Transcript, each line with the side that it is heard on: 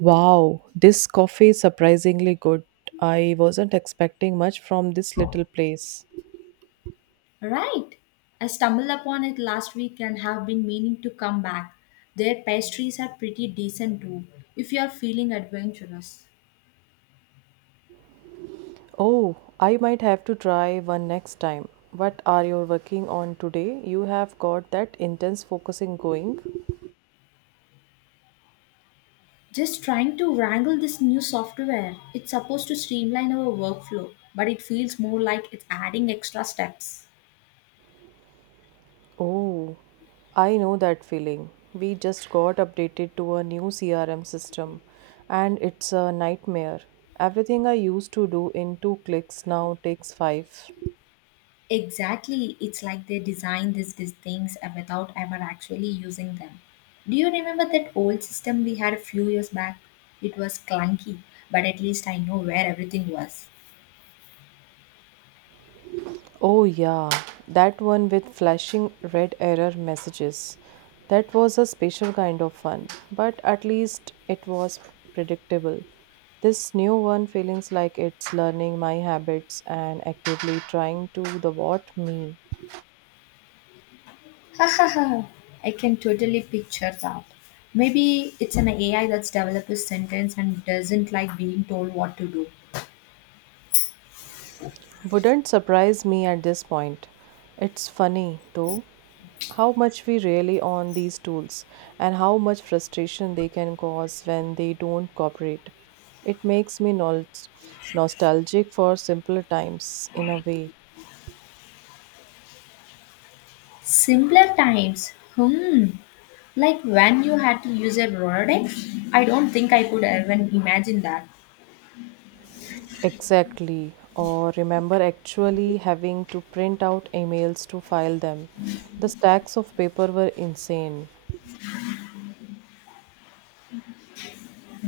right: Wow, this coffee is surprisingly good. I wasn't expecting much from this little place.
left: Right. I stumbled upon it last week and have been meaning to come back. Their pastries are pretty decent too, if you are feeling adventurous.
right: Oh, I might have to try one next time. What are you working on today? You have got that intense focusing going.
left: Just trying to wrangle this new software. It's supposed to streamline our workflow, but it feels more like it's adding extra steps.
right: Oh, I know that feeling. We just got updated to a new CRM system and it's a nightmare. Everything I used to do in two clicks now takes five.
left: Exactly. It's like they designed these things without ever actually using them. Do you remember that old system we had a few years back? It was clunky, but at least I know where everything was.
right: Oh, yeah, that one with flashing red error messages. That was a special kind of fun, but at least it was predictable. This new one feels like it's learning my habits and actively trying to the what me.
left: Haha, I can totally picture that. Maybe it's an AI that's developed a sentence and doesn't like being told what to do.
right: Wouldn't surprise me at this point. It's funny, though, how much we rely on these tools and how much frustration they can cause when they don't cooperate. It makes me nostalgic for simpler times in a way.
left: Simpler times, like when you had to use a Rolodex? I don't think I could even imagine that.
right: Exactly. Or remember actually having to print out emails to file them. The stacks of paper were insane.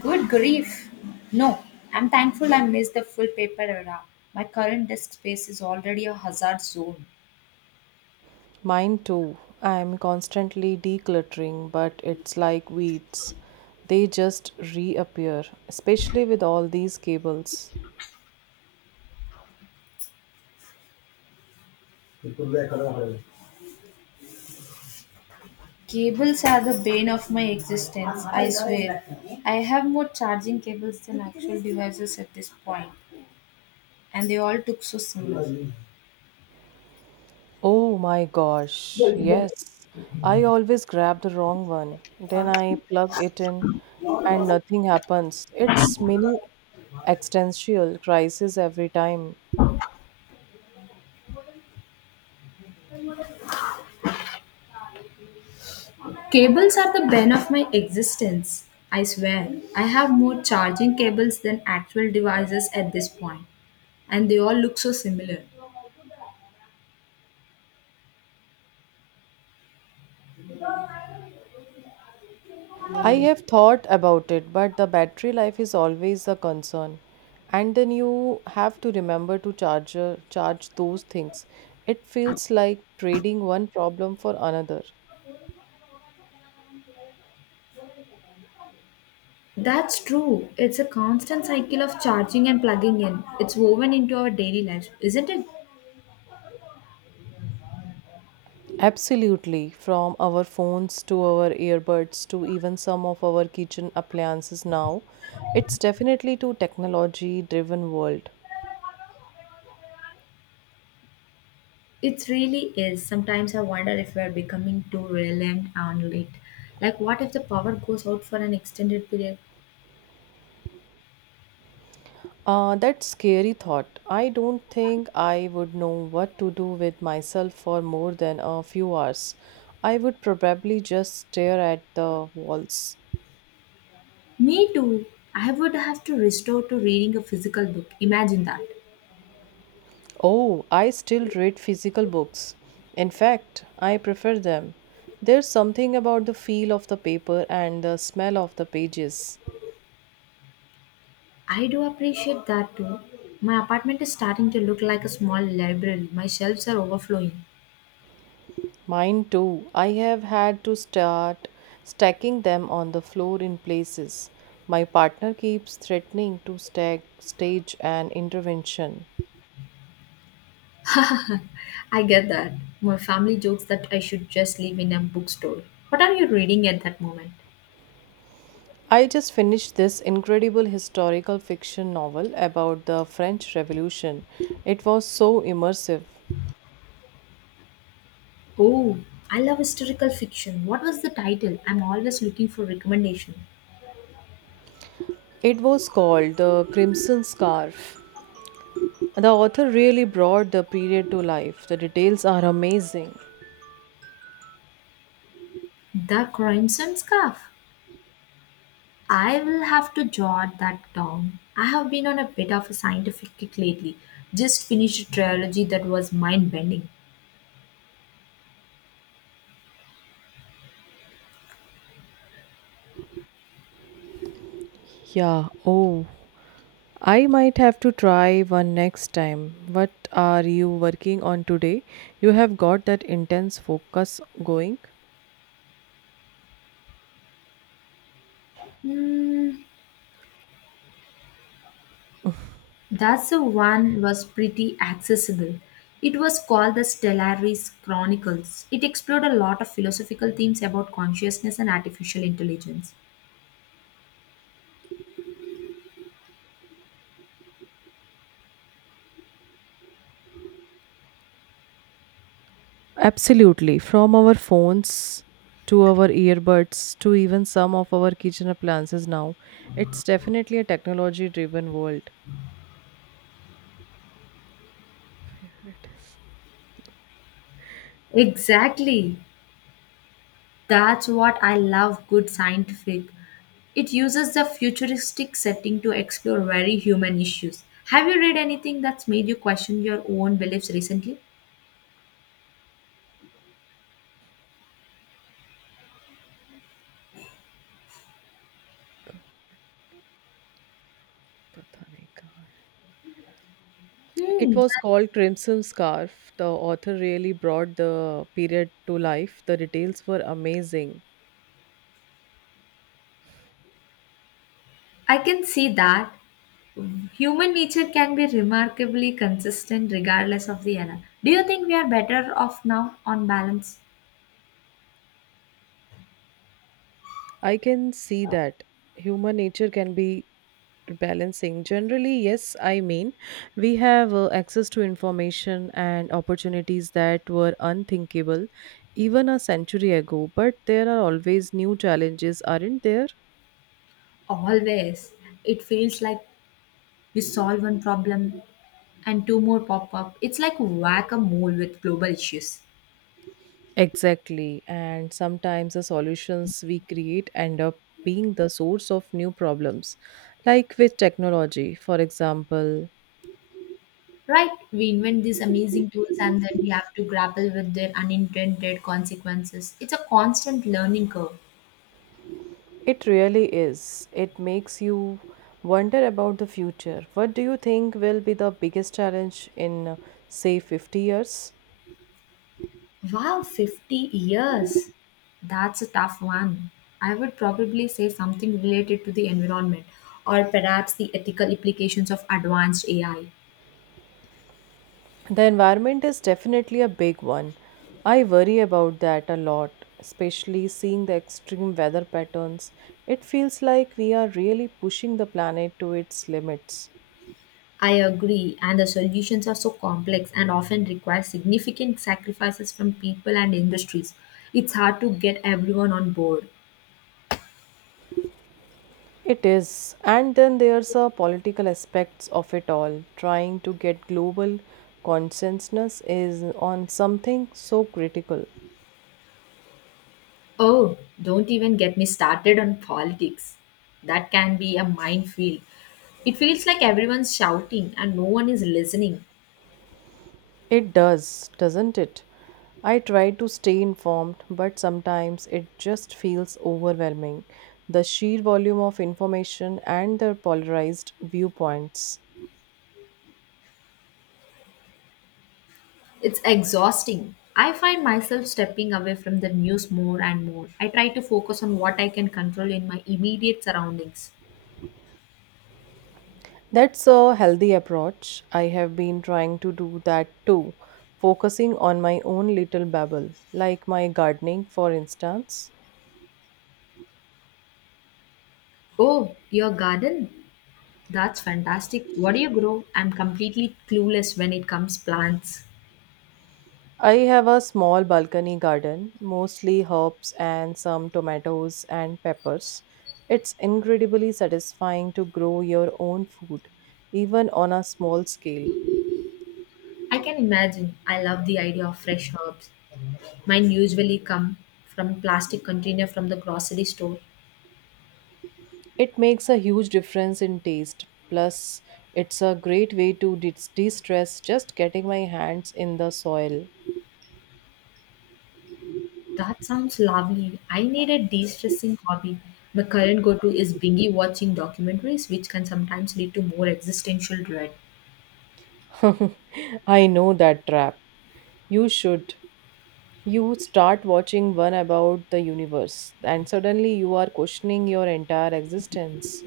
left: Good grief. No, I'm thankful I missed the full paper era. My current disk space is already a hazard zone.
right: Mine too. I'm constantly decluttering, but it's like weeds. They just reappear, especially with all these cables.
left: Cables are the bane of my existence, I swear. I have more charging cables than actual devices at this point, and they all took so similar.
right: Oh my gosh, yes. I always grab the wrong one. Then I plug it in and nothing happens. It's mini existential crisis every time.
left: Cables are the bane of my existence. I swear, I have more charging cables than actual devices at this point, and they all look so similar.
right: I have thought about it, but the battery life is always a concern. And then you have to remember to charge those things. It feels like trading one problem for another.
left: That's true. It's a constant cycle of charging and plugging in. It's woven into our daily life, isn't it?
right: Absolutely, from our phones to our earbuds to even some of our kitchen appliances now, it's definitely to technology driven world.
left: It really is. Sometimes I wonder if we're becoming too reliant on it. Like, what if the power goes out for an extended period?
right: That's scary thought. I don't think I would know what to do with myself for more than a few hours. I would probably just stare at the walls.
left: Me too. I would have to restore to reading a physical book. Imagine that.
right: Oh, I still read physical books. In fact, I prefer them. There's something about the feel of the paper and the smell of the pages.
left: I do appreciate that too. My apartment is starting to look like a small library. My shelves are overflowing.
right: Mine too. I have had to start stacking them on the floor in places. My partner keeps threatening to stage an intervention.
left: I get that. My family jokes that I should just live in a bookstore. What are you reading at that moment?
right: I just finished this incredible historical fiction novel about the French Revolution. It was so immersive.
left: Oh, I love historical fiction. What was the title? I'm always looking for recommendation.
right: It was called The Crimson Scarf. The author really brought the period to life. The details are amazing.
left: The Crimson Scarf. I will have to jot that down. I have been on a bit of a scientific kick lately. Just finished a trilogy that was mind bending.
right: Yeah, oh, I might have to try one next time. What are you working on today? You have got that intense focus going?
left: Hmm, that's the one was pretty accessible. It was called the Stellaris Chronicles. It explored a lot of philosophical themes about consciousness and artificial intelligence.
right: Absolutely. From our phones to our earbuds to even some of our kitchen appliances now, it's definitely a technology driven world. Where it is?
left: Exactly. That's what I love good scientific. It uses the futuristic setting to explore very human issues. Have you read anything that's made you question your own beliefs recently?
right: पता नहीं कहाँ है। It
left: Hmm,
right: was
left: that-
right: called Crimson Scarf. The author really brought the period to life. The details were amazing.
left: I can see that. Human nature can be remarkably consistent regardless of the era. Do you think we are better off now on balance?
right: I can see that human nature can be balancing, generally yes. I mean, we have access to information and opportunities that were unthinkable even a century ago, but there are always new challenges, aren't there?
left: Always. It feels like we solve one problem and two more pop up. It's like whack a mole with global issues.
right: Exactly, and sometimes the solutions we create end up being the source of new problems, like with technology, for example.
left: Right? We invent these amazing tools and then we have to grapple with their unintended consequences. It's a constant learning curve.
right: It really is. It makes you wonder about the future. What do you think will be the biggest challenge in, say, 50 years?
left: Wow, 50 years. That's a tough one. I would probably say something related to the environment or perhaps the ethical implications of advanced AI.
right: The environment is definitely a big one. I worry about that a lot, especially seeing the extreme weather patterns. It feels like we are really pushing the planet to its limits.
left: I agree, and the solutions are so complex and often require significant sacrifices from people and industries. It's hard to get everyone on board.
right: It is. And then there's a political aspects of it all. Trying to get global consensus is on something so critical.
left: Oh, don't even get me started on politics. That can be a minefield. It feels like everyone's shouting and no one is listening.
right: It does, doesn't it? I try to stay informed, but sometimes it just feels overwhelming. The sheer volume of information and the polarized viewpoints.
left: It's exhausting. I find myself stepping away from the news more and more. I try to focus on what I can control in my immediate surroundings.
right: That's a healthy approach. I have been trying to do that too, focusing on my own little bubble, like my gardening, for instance.
left: Oh, your garden? That's fantastic. What do you grow? I'm completely clueless when it comes plants.
right: I have a small balcony garden, mostly herbs and some tomatoes and peppers. It's incredibly satisfying to grow your own food, even on a small scale.
left: I can imagine. I love the idea of fresh herbs. Mine usually come from plastic container from the grocery store.
right: It makes a huge difference in taste. Plus, it's a great way to de stress just getting my hands in the soil.
left: That sounds lovely. I need a de-stressing hobby. My current go-to is bingy watching documentaries, which can sometimes lead to more existential dread.
right: I know that trap. You should. You start watching one about the universe, and suddenly you are questioning your entire existence.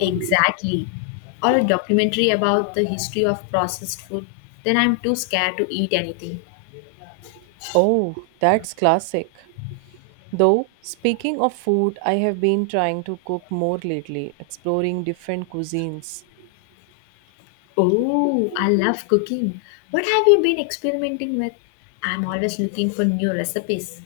left: Exactly. Or a documentary about the history of processed food. Then I'm too scared to eat anything.
right: Oh, that's classic. Though, speaking of food, I have been trying to cook more lately, exploring different cuisines.
left: Oh, I love cooking. What have you been experimenting with? I'm always looking for new recipes.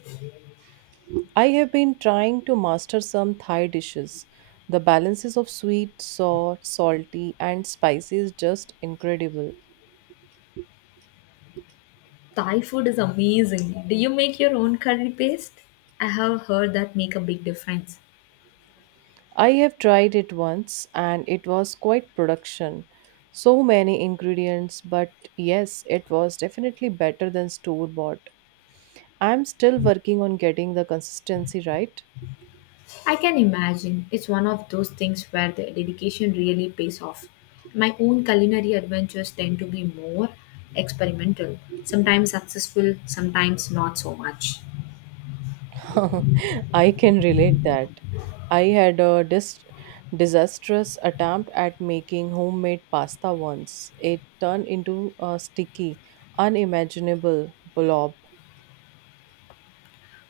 right: I have been trying to master some Thai dishes. The balances of sweet, sour, salty, and spicy is just incredible.
left: Thai food is amazing. Do you make your own curry paste? I have heard that make a big difference.
right: I have tried it once and it was quite production. So many ingredients, but yes, it was definitely better than store bought. I'm still working on getting the consistency right.
left: I can imagine it's one of those things where the dedication really pays off. My own culinary adventures tend to be more experimental, sometimes successful, sometimes not so much.
right: I can relate that. I had a disastrous attempt at making homemade pasta once. It turned into a sticky, unimaginable blob.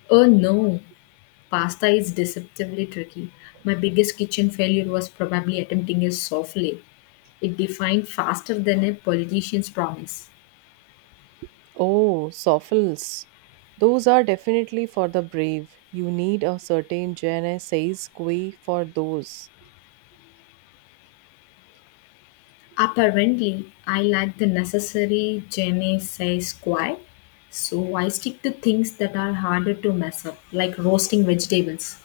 left: Oh no, pasta is deceptively tricky. My biggest kitchen failure was probably attempting a souffle. It defined faster than a politician's promise.
right: Oh, soffles. Those are definitely for the brave. You need a certain je ne sais quoi for those.
left: Apparently, I lack the necessary je ne sais so I stick to things that are harder to mess up, like roasting vegetables.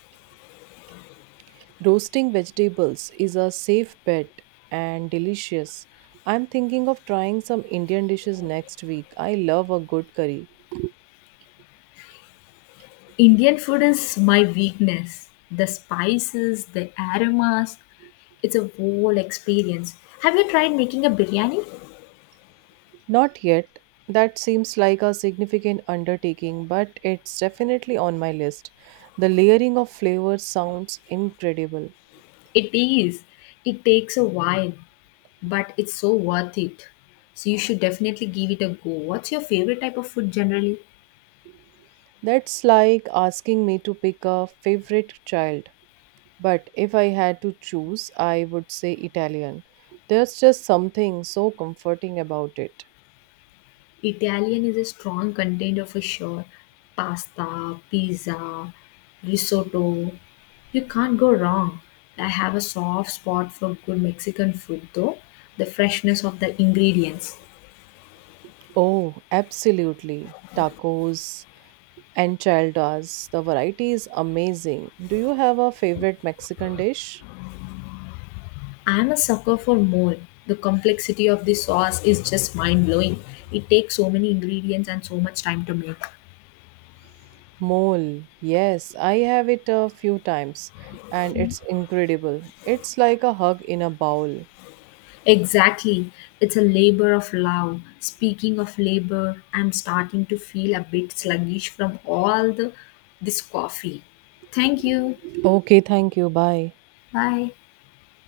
right: Roasting vegetables is a safe bet and delicious. I'm thinking of trying some Indian dishes next week. I love a good curry.
left: Indian food is my weakness. The spices, the aromas, it's a whole experience. Have you tried making a biryani?
right: Not yet. That seems like a significant undertaking, but it's definitely on my list. The layering of flavors sounds incredible.
left: It is. It takes a while, but it's so worth it. So you should definitely give it a go. What's your favorite type of food generally?
right: That's like asking me to pick a favorite child. But if I had to choose, I would say Italian. There's just something so comforting about it.
left: Italian is a strong contender for sure. Pasta, pizza, risotto. You can't go wrong. I have a soft spot for good Mexican food though, the freshness of the ingredients.
right: Oh, absolutely. Tacos, enchiladas, the variety is amazing. Do you have a favorite Mexican dish?
left: I'm a sucker for mole. The complexity of the sauce is just mind blowing. It takes so many ingredients and so much time to make.
right: Mole. Yes, I have it a few times and it's incredible. It's like a hug in a bowl.
left: Exactly. It's a labor of love. Speaking of labor, I'm starting to feel a bit sluggish from all the this coffee. Thank you.
right: Okay, thank you. Bye.
left: Bye.